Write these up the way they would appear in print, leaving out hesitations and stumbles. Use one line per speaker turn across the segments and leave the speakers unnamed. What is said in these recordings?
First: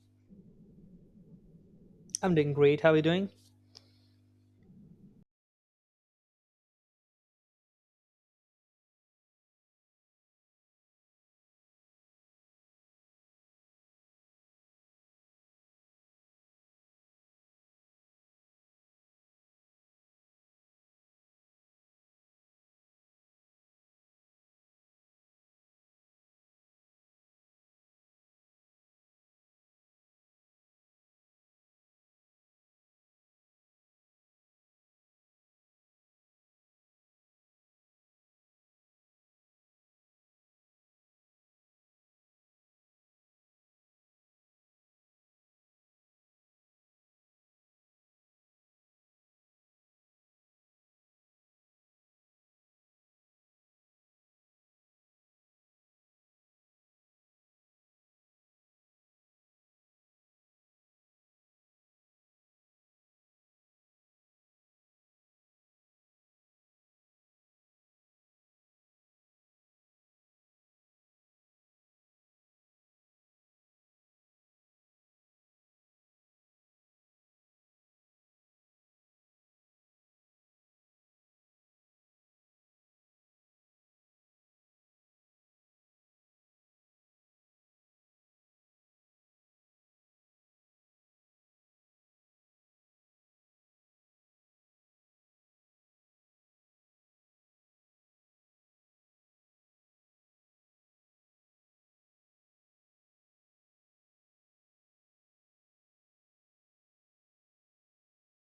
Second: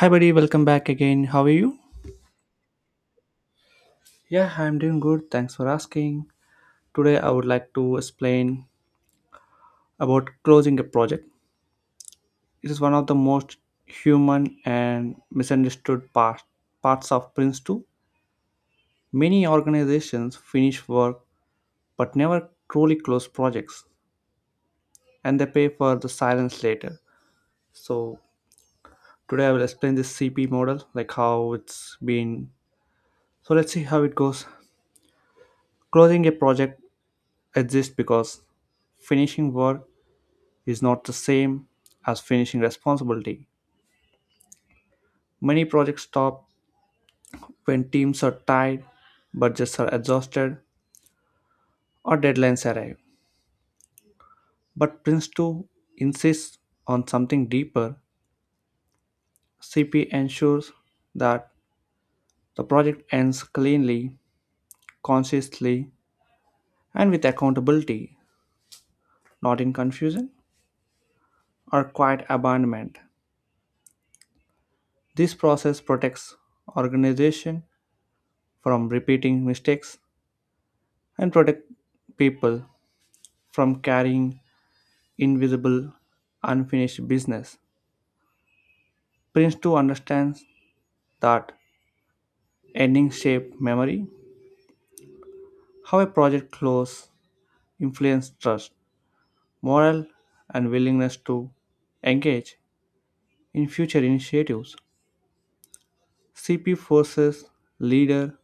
Hi, buddy, welcome back again. How are you?
I'm doing great. How are you doing?
Yeah, I'm doing good. Thanks for asking. Today, I would like to explain about closing a project. It is one of the most human and misunderstood parts of Prince 2. Many organizations finish work but never truly close projects and they pay for the silence later. So, today I will explain this CP model, like how it's been. So, let's see how it goes. Closing a project exists because finishing work is not the same as finishing responsibility. Many projects stop when teams are tired, budgets are exhausted, or deadlines arrive. But Prince 2 insists on something deeper. CP ensures that the project ends cleanly, consciously, and with accountability, not in confusion or quiet abandonment. This process protects organization from repeating mistakes and protect people from carrying invisible, unfinished business. Prince 2 understands that endings shape memory, how a project closes, influence trust, morale, and willingness to engage in future initiatives. CP forces leader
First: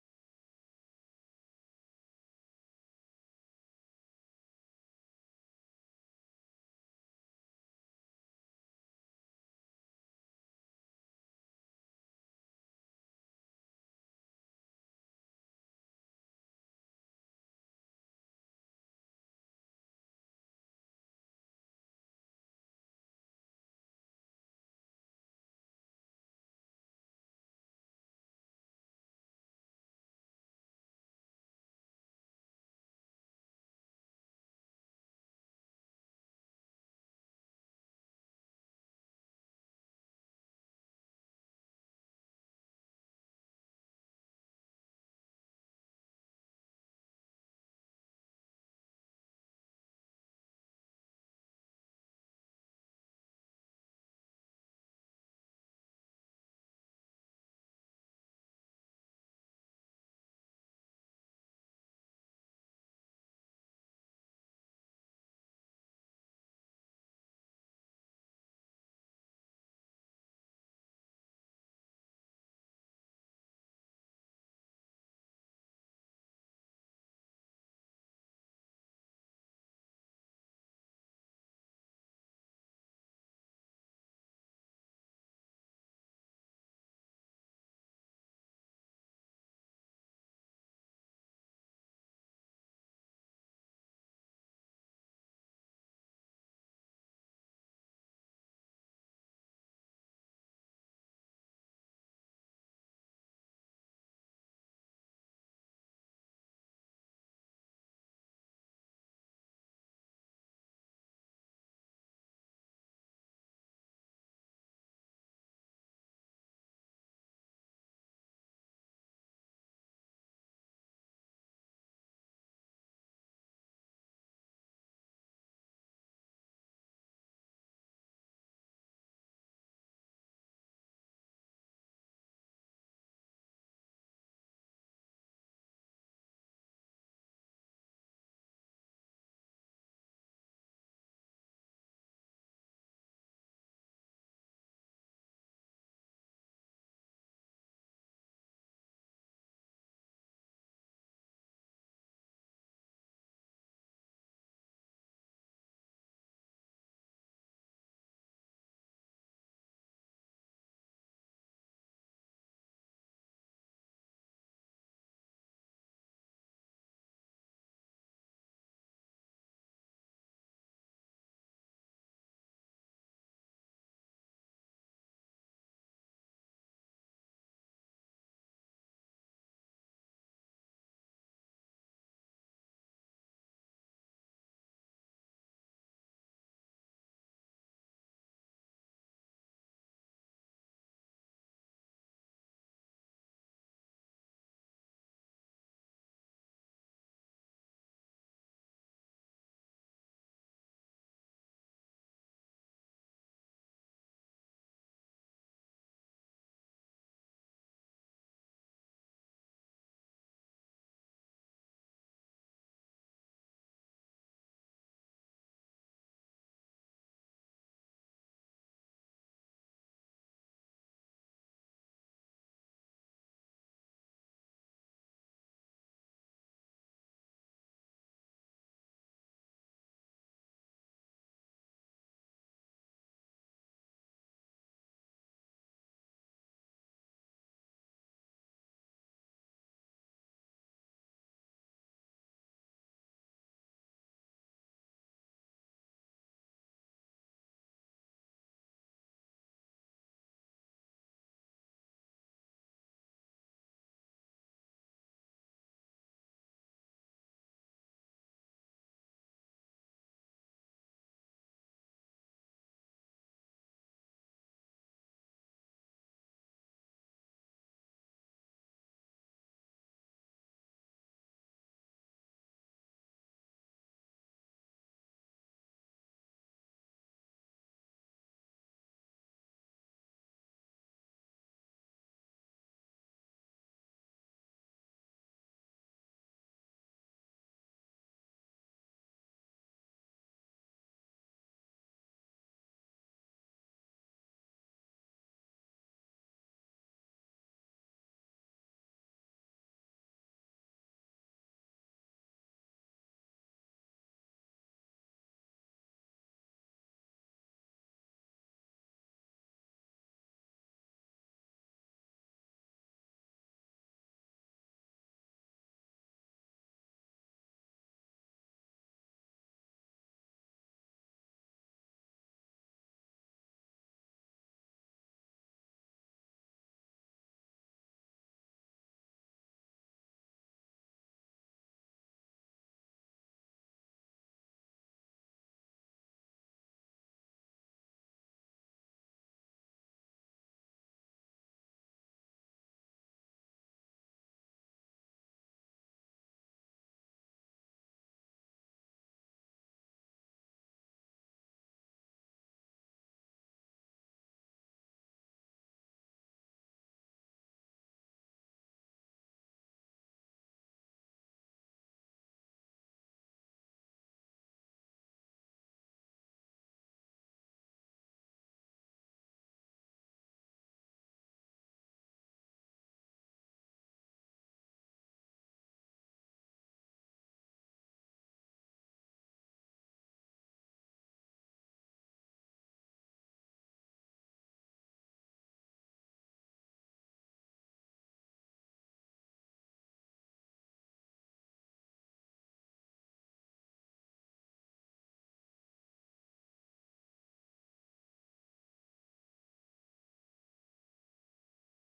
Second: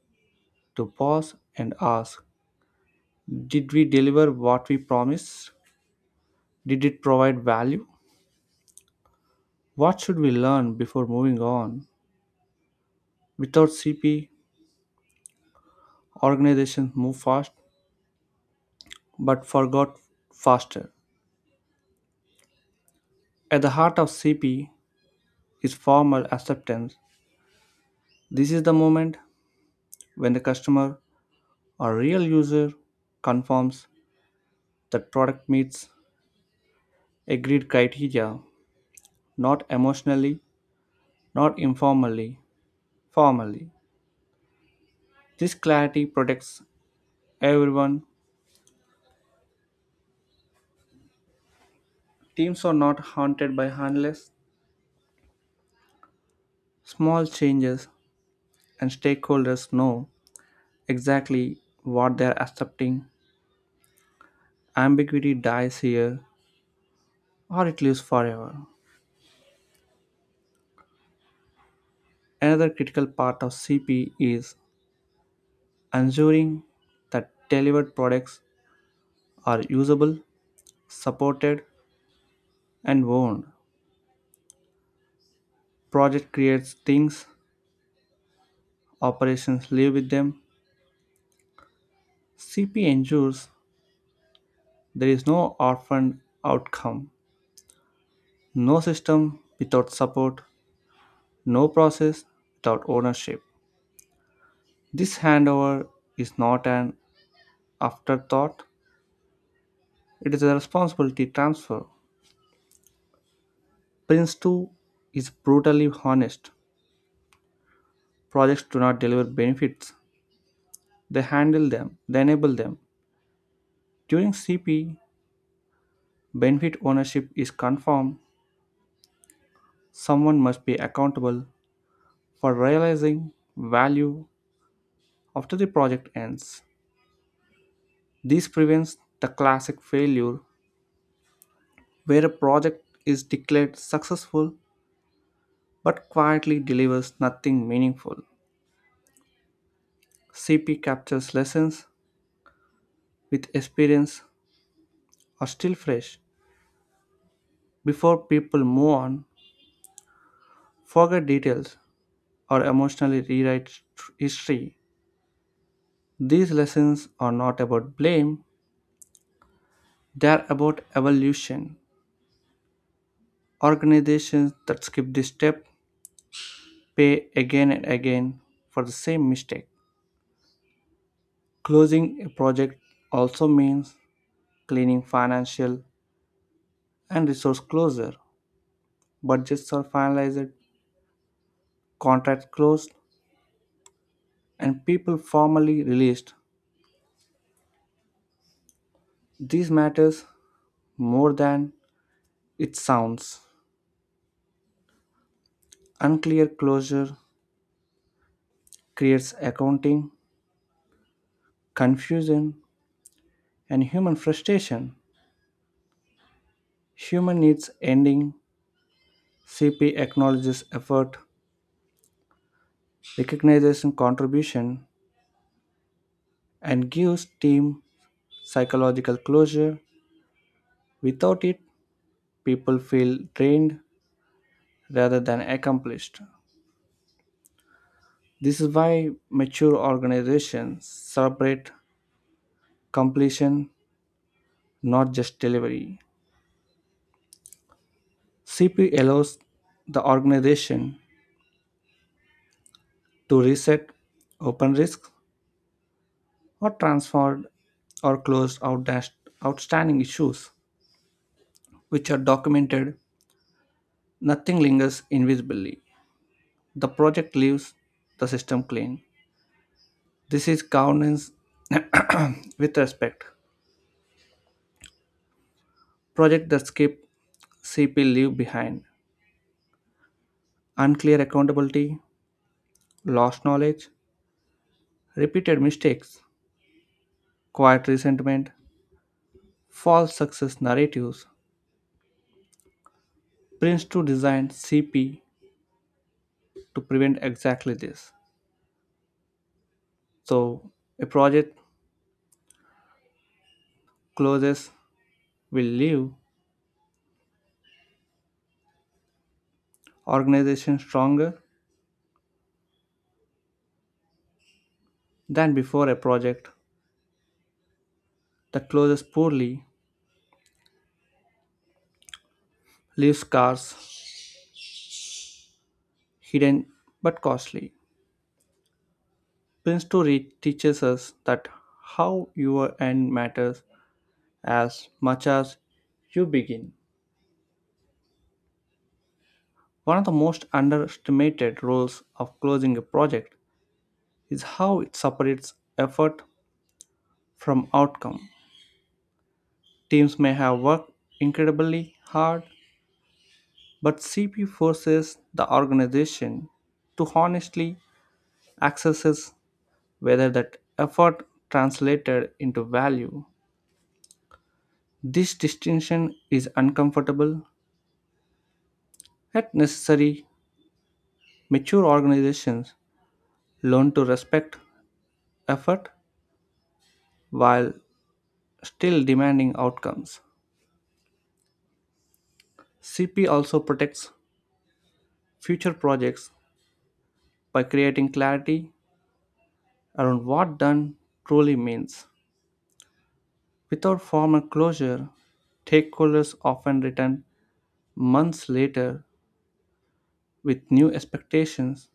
to pause and ask: did we deliver what we promised? Did it provide value? What should we learn before moving on? Without CP, organizations move fast but forgot faster. At the heart of CP is formal acceptance. This is the moment when the customer or real user confirms that product meets agreed criteria, not emotionally, not informally, formally. This clarity protects everyone. Teams are not haunted by harmless small changes and stakeholders know exactly what they're accepting. Ambiguity dies here or it lives forever. Another critical part of CP is ensuring that delivered products are usable, supported, and owned. Project creates things, operations live with them. CP ensures there is no orphaned outcome, no system without support, no process without ownership. This handover is not an afterthought, it is a responsibility transfer. Prince 2 is brutally honest: projects do not deliver benefits, they handle them, they enable them. During CP, benefit ownership is confirmed. Someone must be accountable for realizing value after the project ends. This prevents the classic failure where a project is declared successful but quietly delivers nothing meaningful. CP captures lessons with experience are still fresh before people move on, forget details, or emotionally rewrite history. These lessons are not about blame, they are about evolution. Organizations that skip this step pay again and again for the same mistake. Closing a project also means cleaning financial and resource closure. Budgets are finalized, contracts closed, and people formally released. This matters more than it sounds. Unclear closure creates accounting confusion, and human frustration. Human needs ending. CP acknowledges effort, recognizes contribution, and gives team psychological closure. Without it, people feel drained rather than accomplished. This is why mature organizations celebrate completion, not just delivery. CP allows the organization to reset open risks or transferred or outstanding issues, which are documented. Nothing lingers invisibly. The project leaves the system clean. This is governance with respect. Project that skip CP leave behind unclear accountability, lost knowledge, repeated mistakes, quiet resentment, false success narratives. Prince 2 designed CP to prevent exactly this. So a project closes will leave organizations stronger than before. A project that closes poorly leaves scars hidden but costly. Prince to read teaches us that how your end matters as much as you begin. One of the most underestimated roles of closing a project is how it separates effort from outcome. Teams may have worked incredibly hard, but CP forces the organization to honestly assess whether that effort translated into value. This distinction is uncomfortable, yet necessary. Mature organizations learn to respect effort while still demanding outcomes. CP also protects future projects by creating clarity around what done truly means. Without formal closure, stakeholders often return months later with new expectations,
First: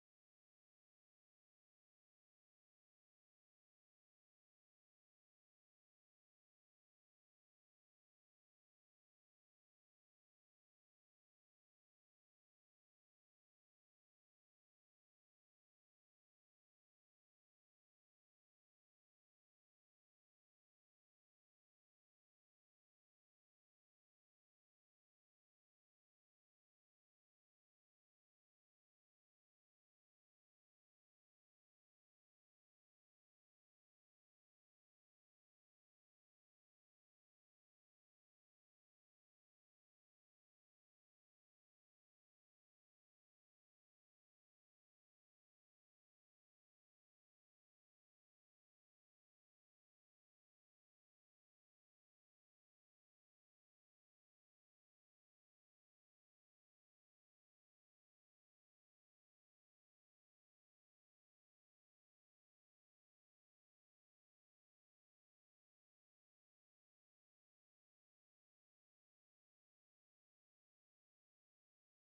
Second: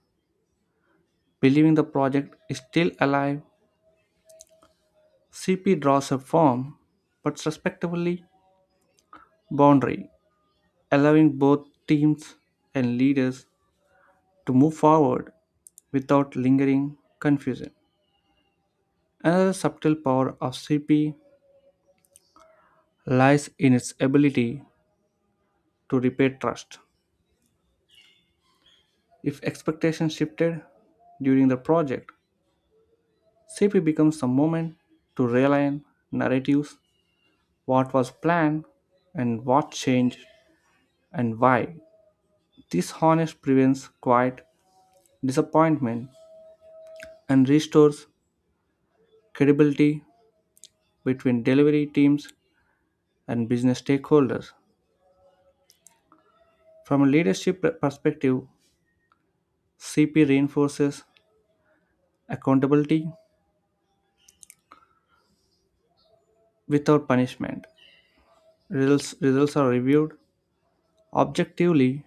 believing the project is still alive. CP draws a firm but respectfully boundary, allowing both teams and leaders to move forward without lingering confusion. Another subtle power of CP lies in its ability to repair trust. If expectations shifted during the project, CP becomes a moment to realign narratives: what was planned and what changed and why. This honest prevents quiet disappointment and restores credibility between delivery teams and business stakeholders. From a leadership perspective, CP reinforces accountability without punishment. Results are reviewed objectively,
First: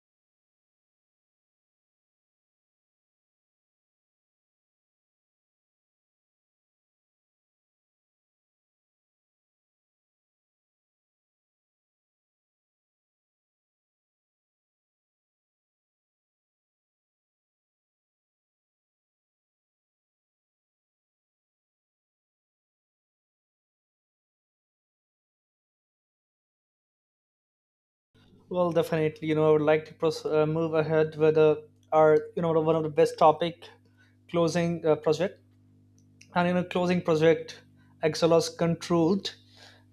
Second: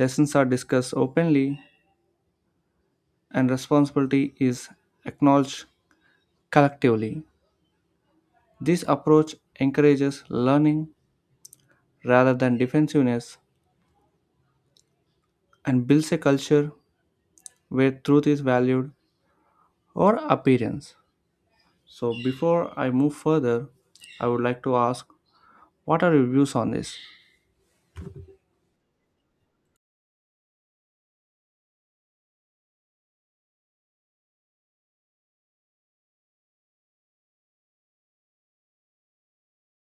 lessons are discussed openly, and responsibility is acknowledged collectively. This approach encourages learning rather than defensiveness and builds a culture where truth is valued or appearance. So, before I move further, I would like to ask, what are your views on this?
Well, definitely. I would like to move ahead with one of the best topic, closing project. Closing project, Excelos controlled,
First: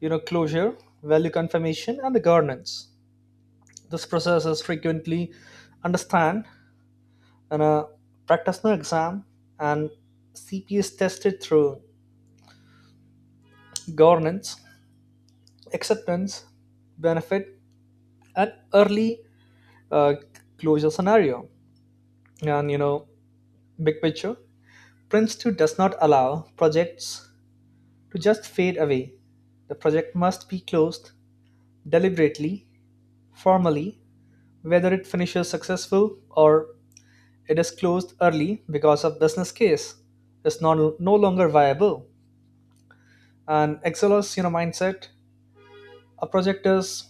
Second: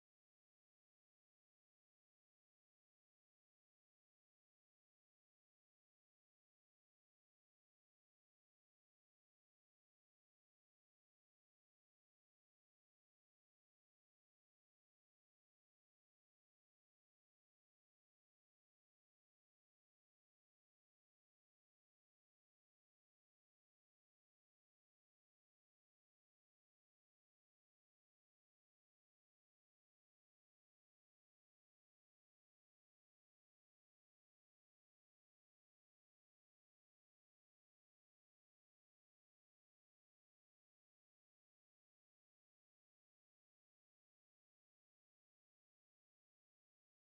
you know, closure, value confirmation, and the governance. This process is frequently understand in a practitioner exam, and CP is tested through governance, acceptance, benefit, and early uh, closure scenario. And you know, Big picture, Prince 2 does not allow projects to just fade away. The project must be closed deliberately, formally, whether it finishes successful, or it is closed early because of business case is not, no longer viable. And Excelos, you know, mindset, a project is,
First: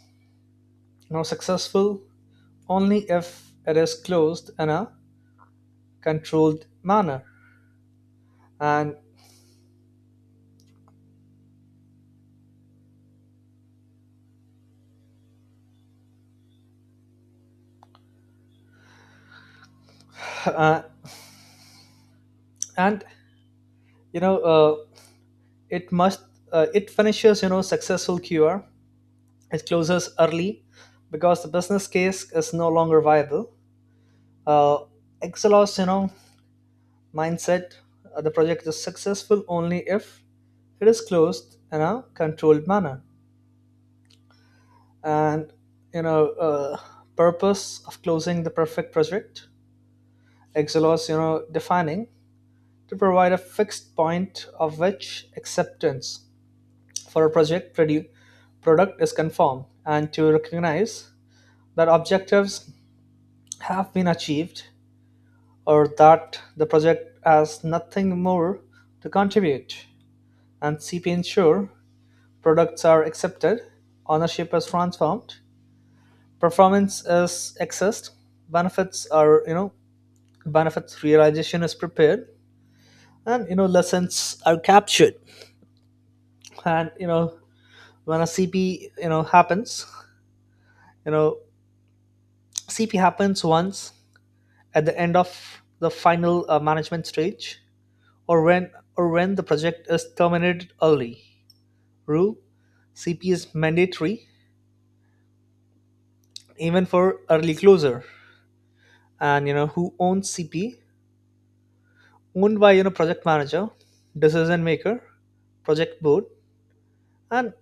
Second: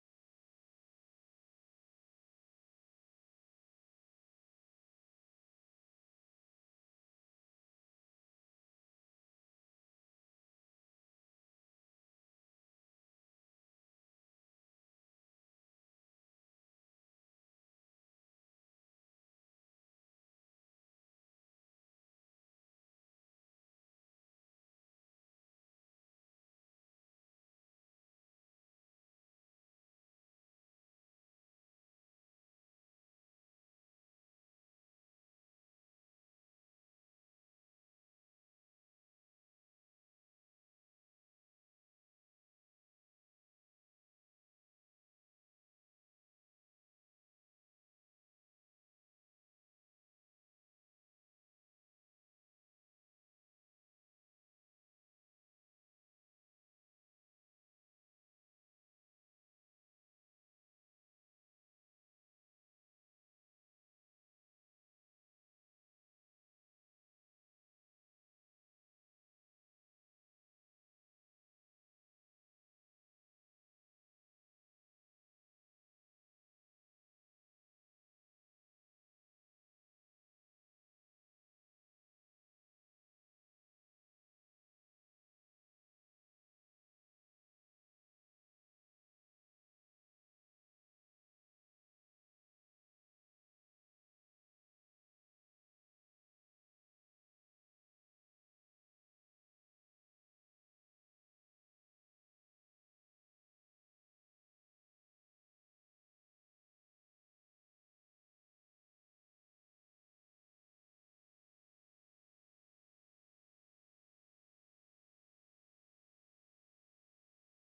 you know, successful only if it is closed in a controlled manner. And uh, and you know It must it finishes you know successful cure. It closes early because the business case is no longer viable. uh, Exelos, you know, mindset, the project is successful only if it is closed in a controlled manner. And you know Purpose of closing the perfect project, exelos, you know, defining, to provide a fixed point of which acceptance for a project product is confirmed, and to recognize that objectives have been achieved, or that the project has nothing more to contribute. And CP ensure products are accepted, ownership is transformed, performance is accessed, benefits are you know benefits realization is prepared, and, you know, lessons are captured. And you know when a cp you know happens you know CP happens once at the end of the final management stage, or when or when the project is terminated early. Rule: CP is mandatory even for early closure. And, you know, who owns CP? Owned by, you know, project manager, decision maker, project board. And,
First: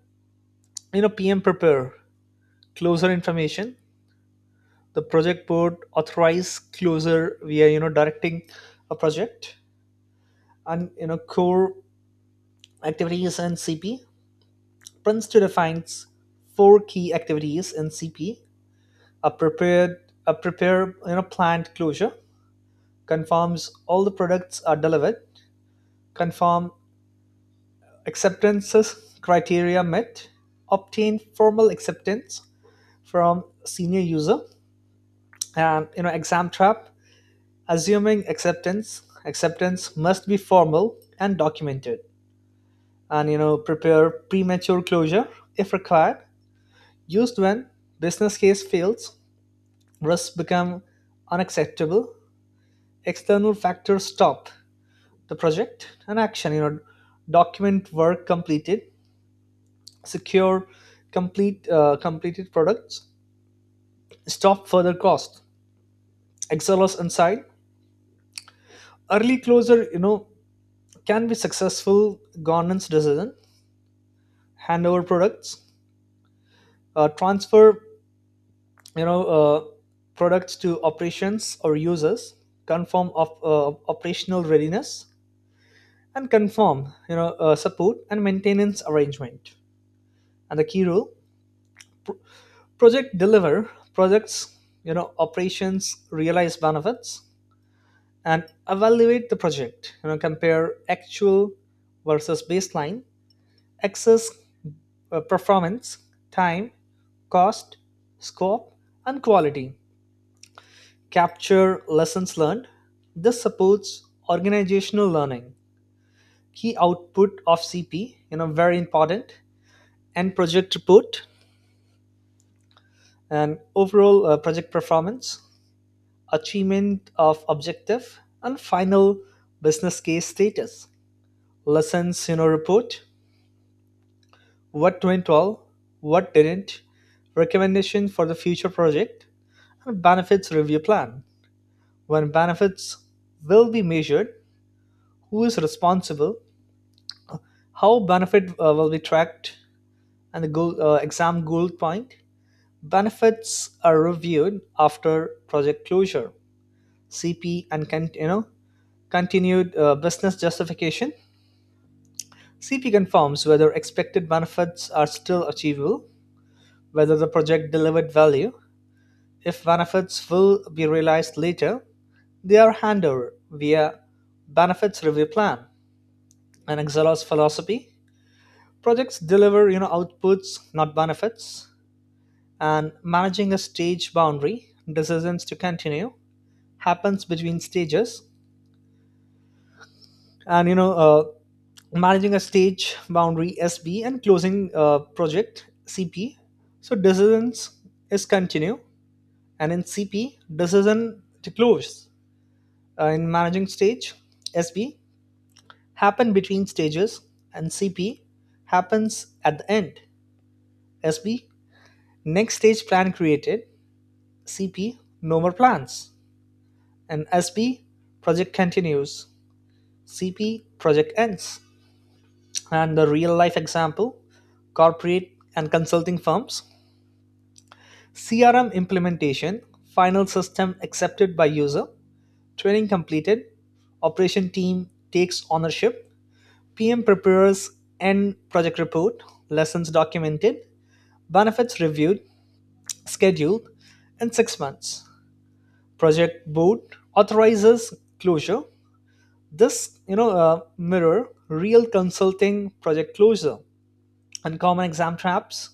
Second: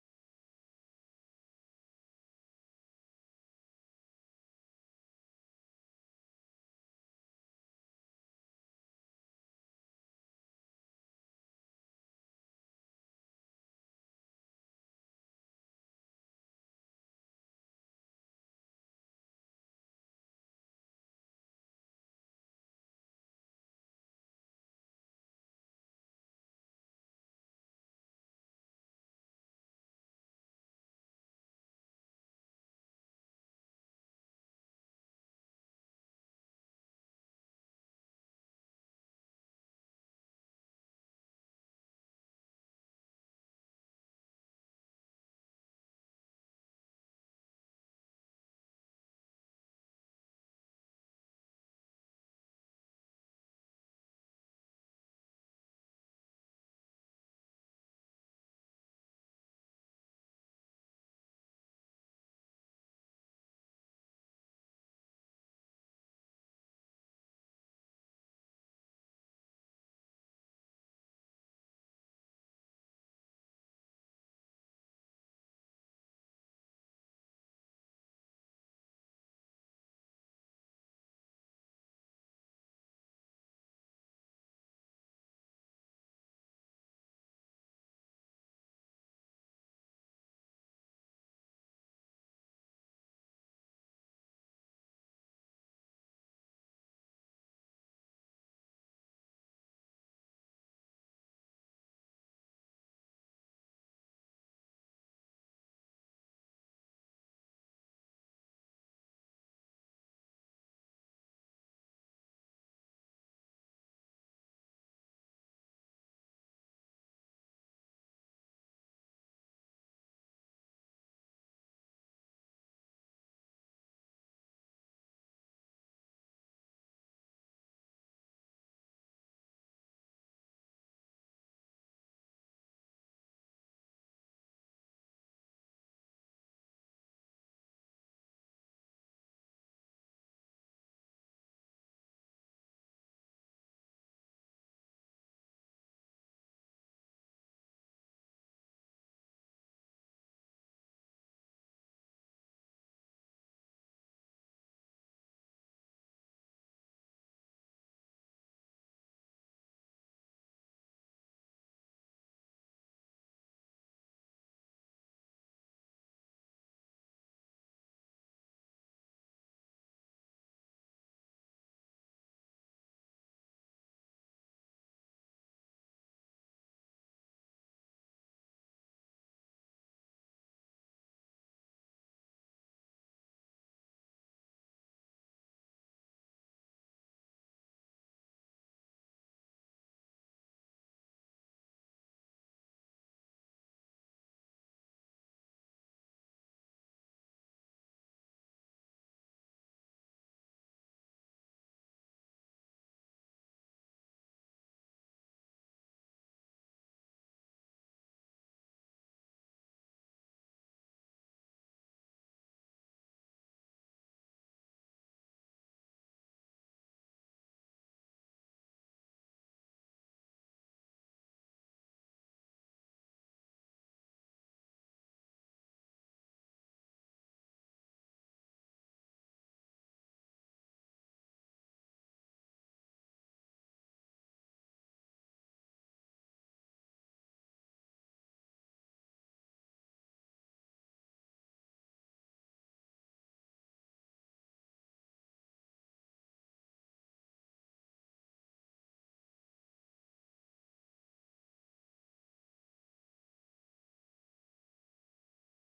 you know, PM prepare closure information. The project board authorize closure via, you know, directing a project. And, you know, core activities and CP. Prince II defines four key activities in CP: a prepared a prepare you know planned closure, confirms all the products are delivered, confirm acceptances criteria met, obtain formal acceptance from senior user. And, you know, exam trap: assuming acceptance must be formal and documented. And, you know, prepare premature closure if required, used when business case fails, risks become unacceptable, external factors stop the project. And action, you know, document work completed, secure completed products, stop further cost. XLOS inside: early closure, you know, can be successful governance decision, handover products, transfer, you know, uh, products to operations or users, confirm of operational readiness, and confirm, you know, support and maintenance arrangement. And the key rule: project deliver projects, you know, operations realize benefits. And evaluate the project, you know, compare actual versus baseline, access performance, time, cost, scope, and quality. Capture lessons learned. This supports organizational learning. Key output of CP, you know, very important, and project report, and overall project performance, achievement of objective, and final business case status. Lessons, you know, report: what went well, what didn't, recommendation for the future project, and benefits review plan. When benefits will be measured, who is responsible, how benefit will be tracked. And the goal, exam goal point: benefits are reviewed after project closure. CP and can you know Continued business justification. CP confirms whether expected benefits are still achievable, whether the project delivered value. If benefits will be realized later, they are handed over via benefits review plan. And Excelos philosophy: projects deliver, you know, outputs, not benefits. And managing a stage boundary, decisions to continue happens between stages. And you know Managing a stage boundary SB and closing project CP. So decisions is continue, and in CP decision to close. In managing stage SB happen between stages, and CP happens at the end. SB next stage plan created, CP no more plans. And SB project continues, CP project ends. And the real life example: corporate and consulting firms, CRM implementation, final system accepted by user, training completed, operation team takes ownership, PM prepares end project report, lessons documented, benefits reviewed, scheduled in 6 months. Project board authorizes closure. This, mirror real consulting project closure. Uncommon exam traps,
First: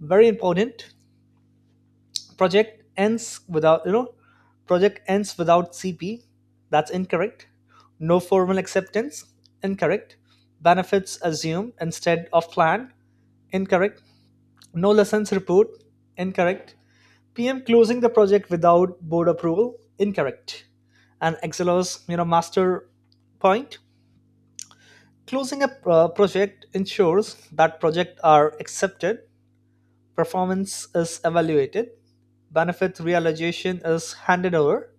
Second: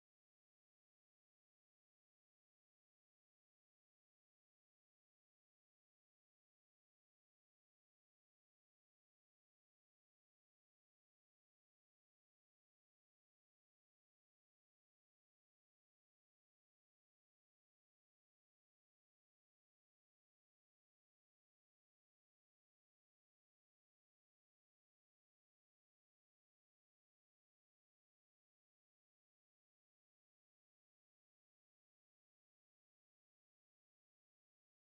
very important: project ends without you know project ends without CP, that's incorrect. No formal acceptance, incorrect. Benefits assumed instead of planned, incorrect. No lessons report, incorrect. PM closing the project without board approval, incorrect. And Excelos, you know, master point: closing a project ensures that projects are accepted, performance is evaluated, benefit realization is handed over,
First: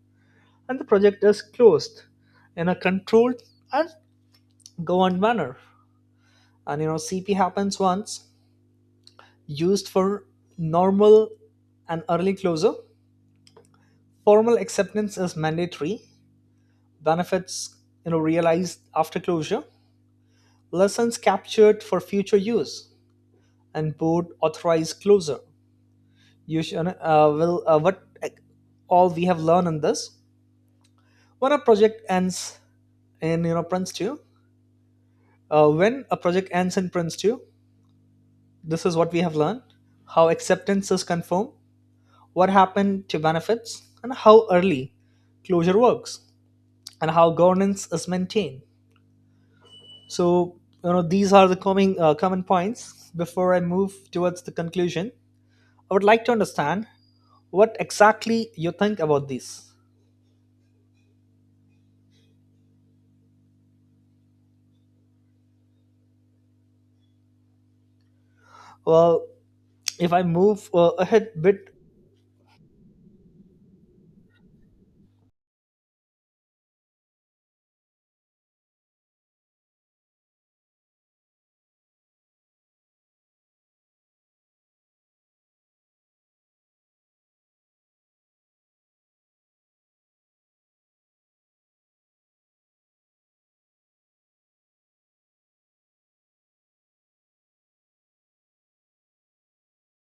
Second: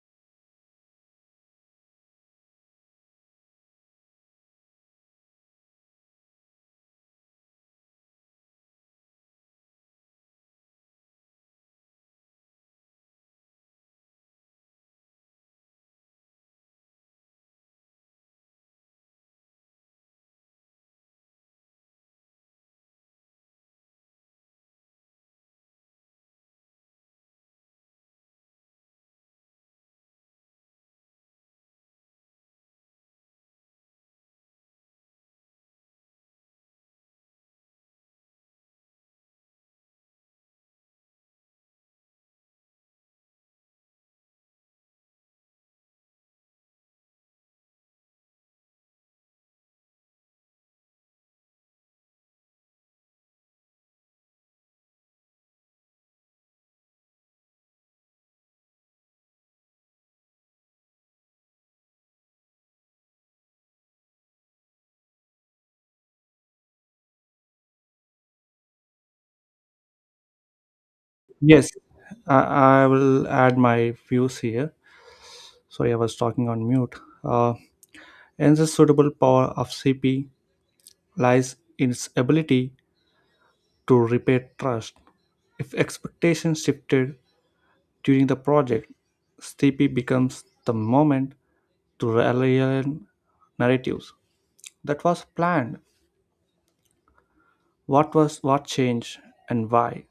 and the project is closed in a controlled and governed manner. And, you know, CP happens once, used for normal and early closure. Formal acceptance is mandatory, benefits, you know, realized after closure, lessons captured for future use, and board authorized closure. You should, will what All we have learned in this: when a project ends in you know prince 2 when a project ends in Prince 2, this is what we have learned: how acceptance is confirmed, what happened to benefits, and how early closure works, and how governance is maintained. So, you know, these are the coming common points. Before I move towards the conclusion, I would like to understand what exactly you think about these. Well, if I move ahead bit.
Yes, I will add my views here. Sorry, I was talking on mute. Uh, and the suitable power of CP lies in its ability to repair trust. If expectations shifted during the project, CP becomes the moment to relevant narratives that was planned, what was what changed and why.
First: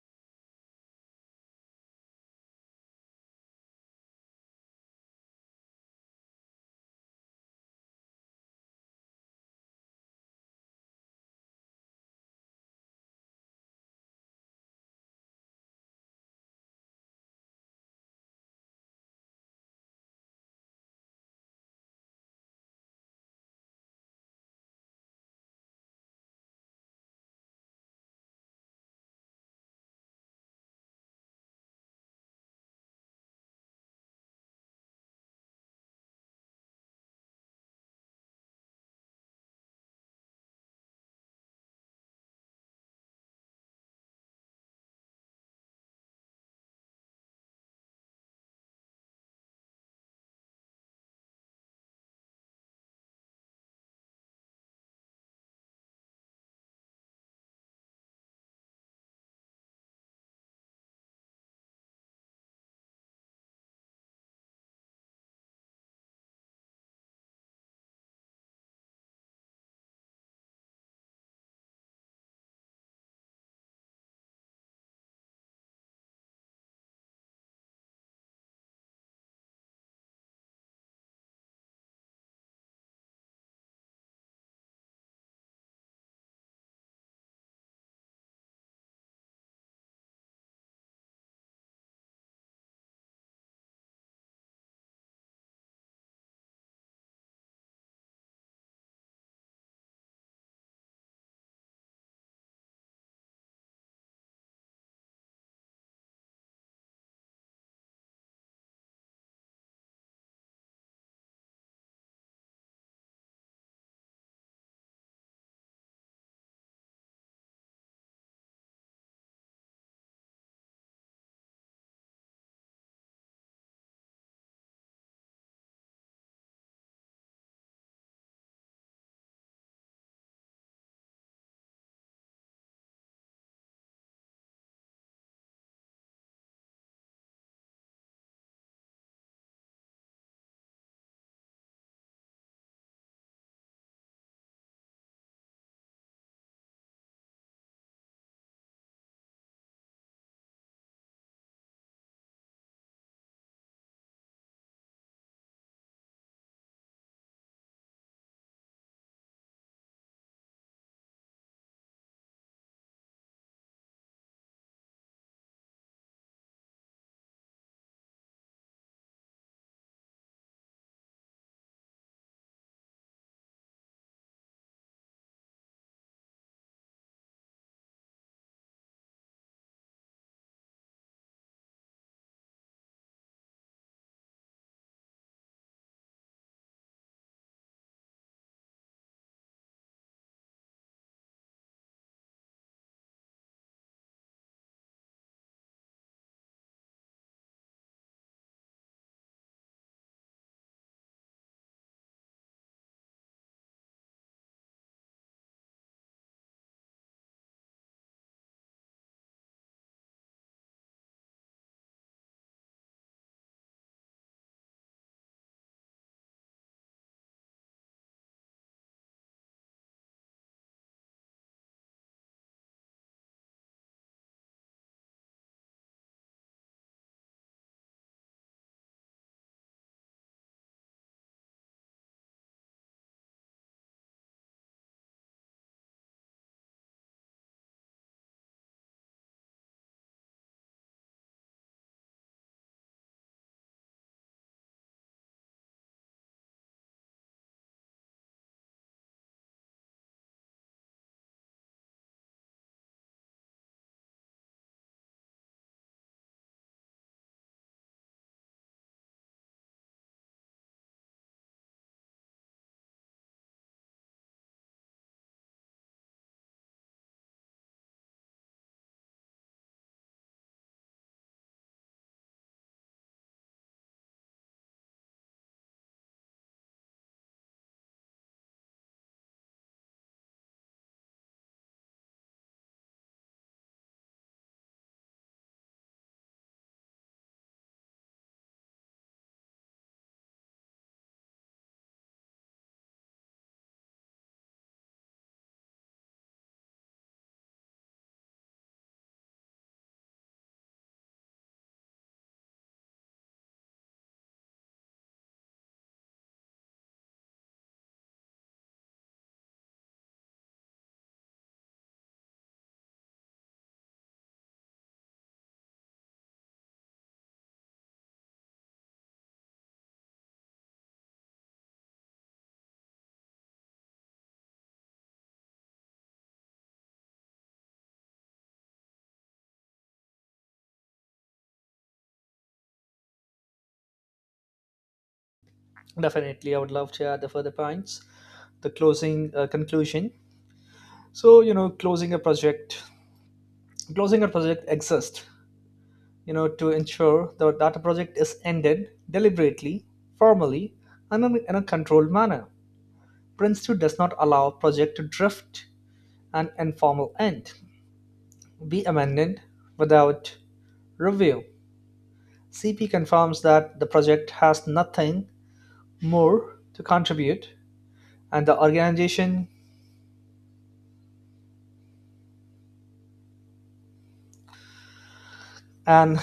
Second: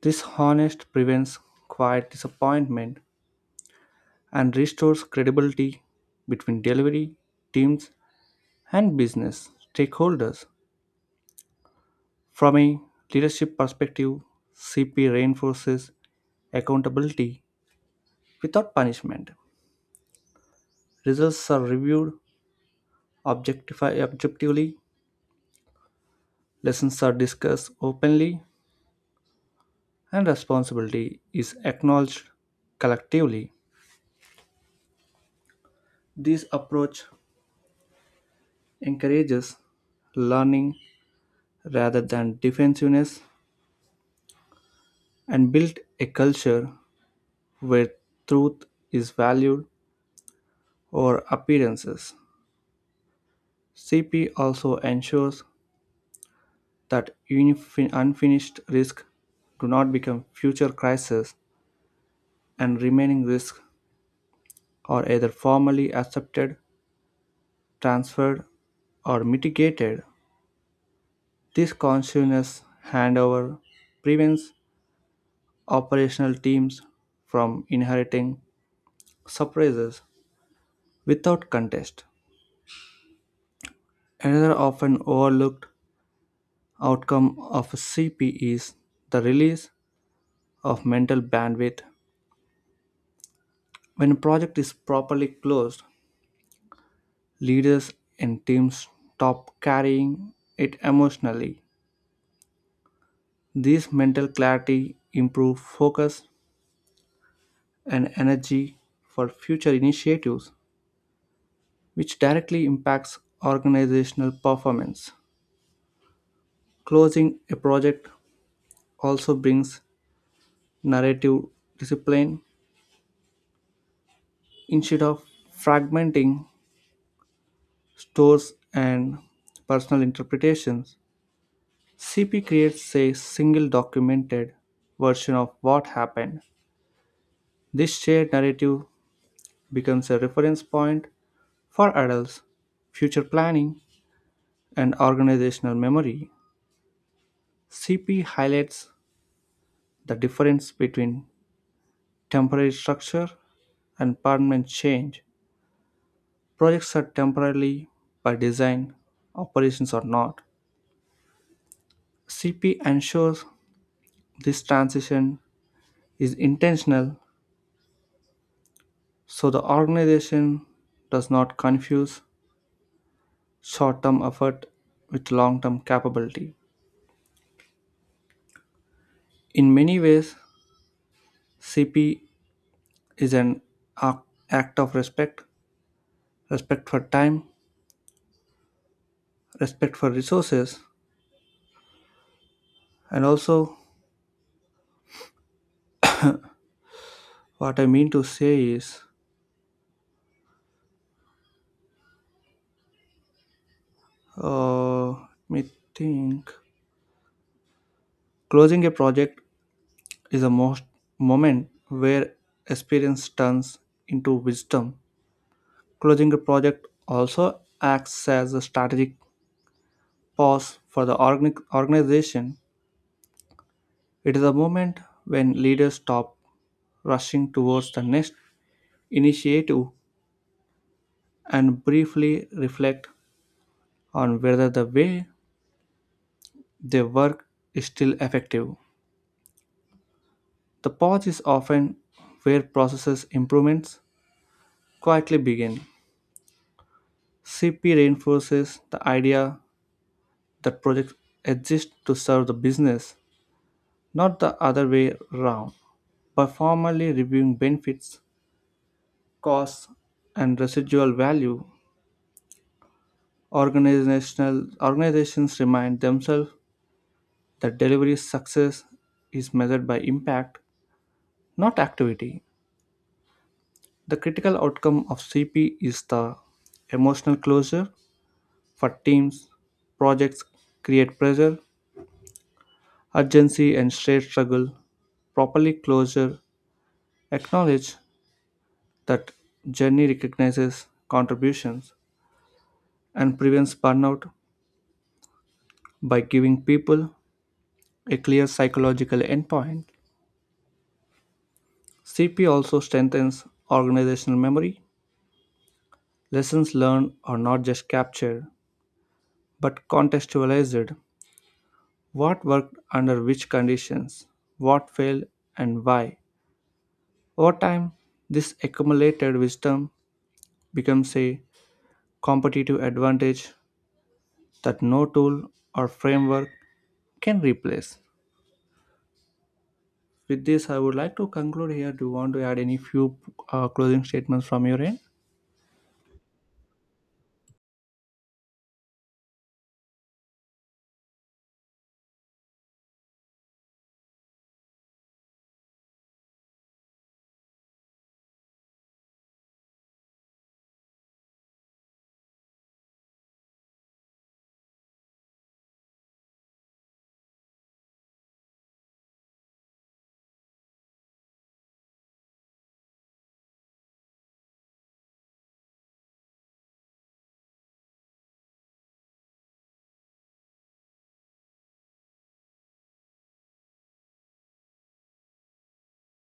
This honest prevents quiet disappointment and restores credibility between delivery teams and business stakeholders. From a leadership perspective, CP reinforces accountability without punishment. Results are reviewed objectively, lessons are discussed openly, and responsibility is acknowledged collectively. This approach encourages learning rather than defensiveness and builds a culture where truth is valued over appearances. CP also ensures that unfinished risks do not become future crises and remaining risks are either formally accepted, transferred, or mitigated. This conscious handover prevents operational teams from inheriting surprises without contest. Another often overlooked outcome of a CPE is the release of mental bandwidth. When a project is properly closed, leaders and teams stop carrying it emotionally. This mental clarity improves focus and energy for future initiatives, which directly impacts organizational performance. Closing a project also brings narrative discipline instead of fragmenting stores and personal interpretations. CP creates a single documented version of what happened. This shared narrative becomes a reference point for adults, future planning, and organizational memory. CP highlights the difference between temporary structure and permanent change. Projects are temporarily by design, operations are not. CP ensures this transition is intentional so the organization does not confuse short term effort with long term capability. In many ways, CP is an ac- act of respect: respect for time, respect for resources, and also what I mean to say is, let me think. Closing a project is a most moment where experience turns into wisdom. Closing a project also acts as a strategic pause for the organic organization. It is a moment when leaders stop rushing towards the next initiative and briefly reflect on whether the way they work is still effective. The pause is often where processes improvements quietly begin. CP reinforces the idea that projects exist to serve the business, not the other way around. By formally reviewing benefits, costs, and residual value, organizational organizations remind themselves that delivery success is measured by impact, not activity. The critical outcome of CP is the emotional closure for teams. Projects create pressure urgency and shared struggle. Properly closure acknowledge that journey recognizes contributions and prevents burnout by giving people a clear psychological endpoint. CP also strengthens organizational memory. Lessons learned are not just captured, but contextualized. What worked under which conditions, what failed, and why. Over time, this accumulated wisdom becomes a competitive advantage that no tool or framework can replace. With this, I would like to conclude here. Do you want to add any few closing statements from your end?
Definitely, I would love to add the further points. The closing conclusion. So, you know, closing a project exists, you know, to ensure that a project is ended deliberately, formally, and in a controlled manner. Prince 2 does not allow project to drift an informal end, be amended without review. CP confirms that the project has nothing more to contribute, and and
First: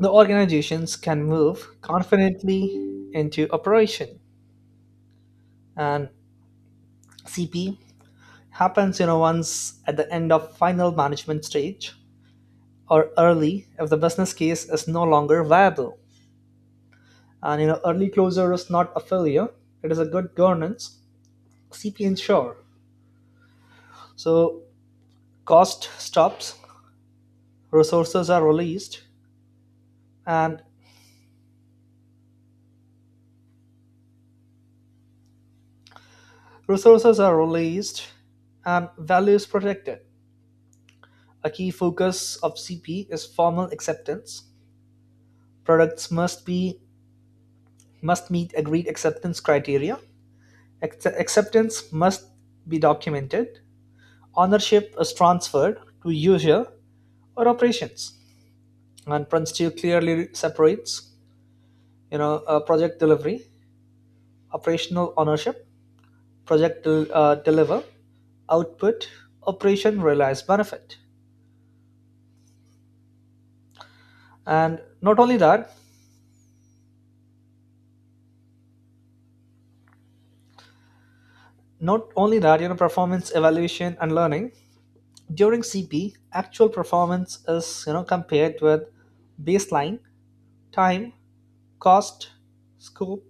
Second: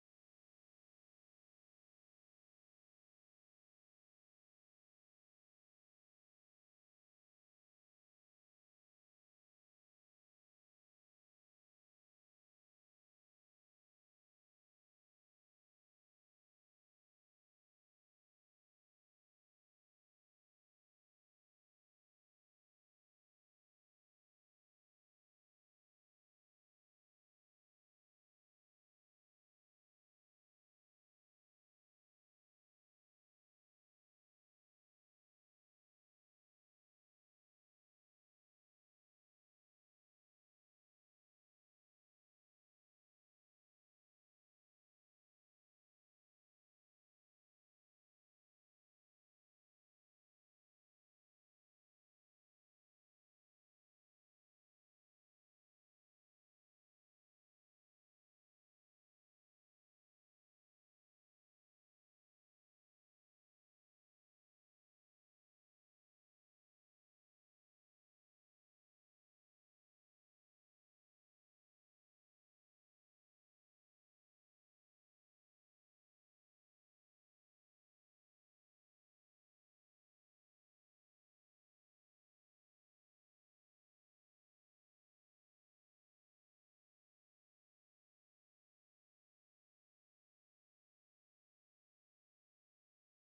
the organizations can move confidently into operation. And CP happens, you know, once at the end of final management stage, or early if the business case is no longer viable. And, you know, early closure is not a failure; it is a good governance. CP ensure so cost stops, resources are released, and resources are released value is protected. A key focus of CP is formal acceptance. Products must meet agreed acceptance criteria. Acceptance must be documented. Ownership is transferred to user or operations. And Prince 2 clearly separates, project delivery, operational ownership. Project deliver output, operation realized benefit. And not only that, not only that, you know, performance evaluation and learning. During CP, actual performance is, you know, compared with baseline, time, cost, scope,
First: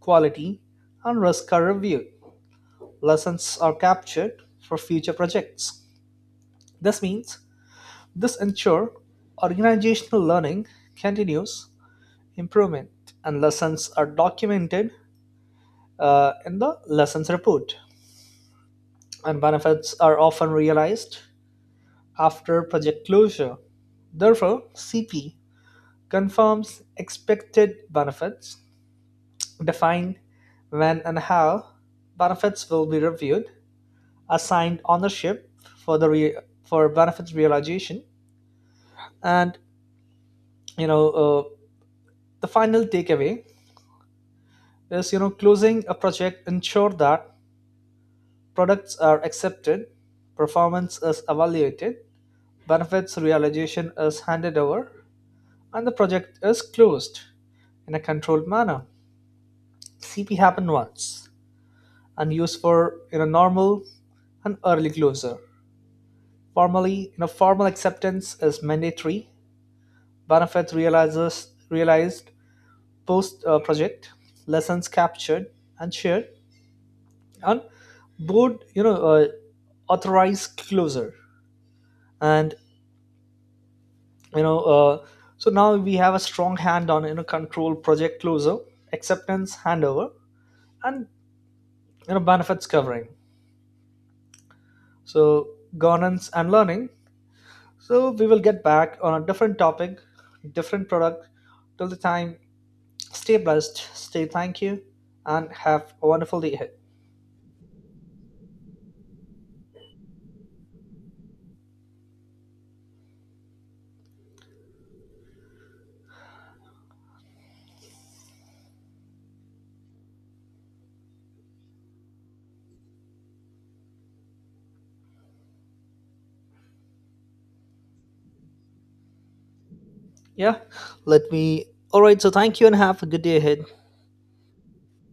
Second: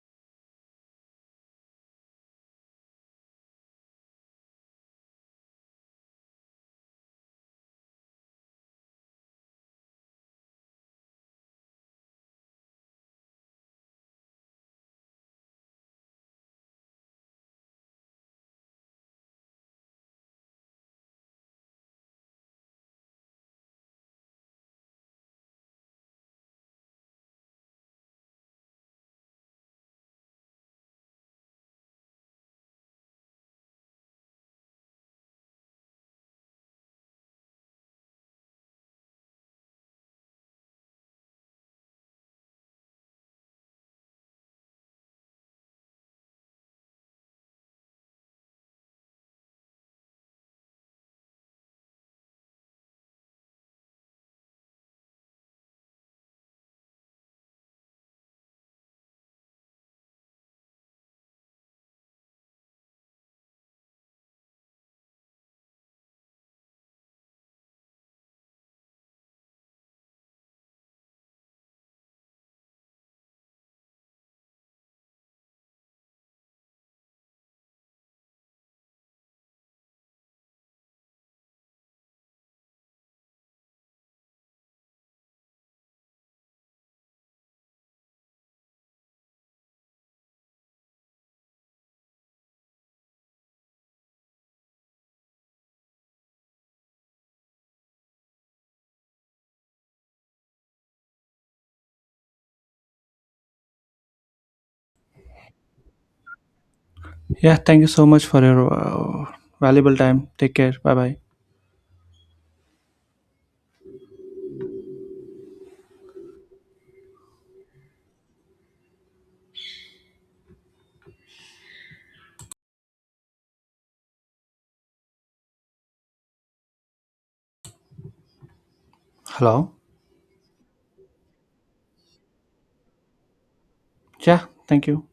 quality, and risk are reviewed. Lessons are captured for future projects. This means this ensure organizational learning continues improvement, and lessons are documented in the lessons report. And benefits are often realized after project closure. Therefore, CP confirms expected benefits, define when and how benefits will be reviewed, assigned ownership for the re- for benefits realization. And you know The final takeaway is, you know, closing a project ensure that products are accepted, performance is evaluated, benefits realization is handed over, and the project is closed in a controlled manner. CP happened once, and used for in a normal and early closure. Formally, in a formal acceptance is mandatory. Benefits realizes realized post project. Lessons captured and shared, and board, you know, authorized closure. And you know So now we have a strong hand on, you know, control project closure, acceptance handover, and, you know, benefits covering. So governance and learning. So we will get back on a different topic, different product. Till the time, stay blessed, stay thank you, and have a wonderful day ahead.
Yeah, thank you so much for your valuable time. Take care. Bye bye. Hello.
Yeah, let me. All right, so thank you and have a good day ahead.
Yeah, thank you.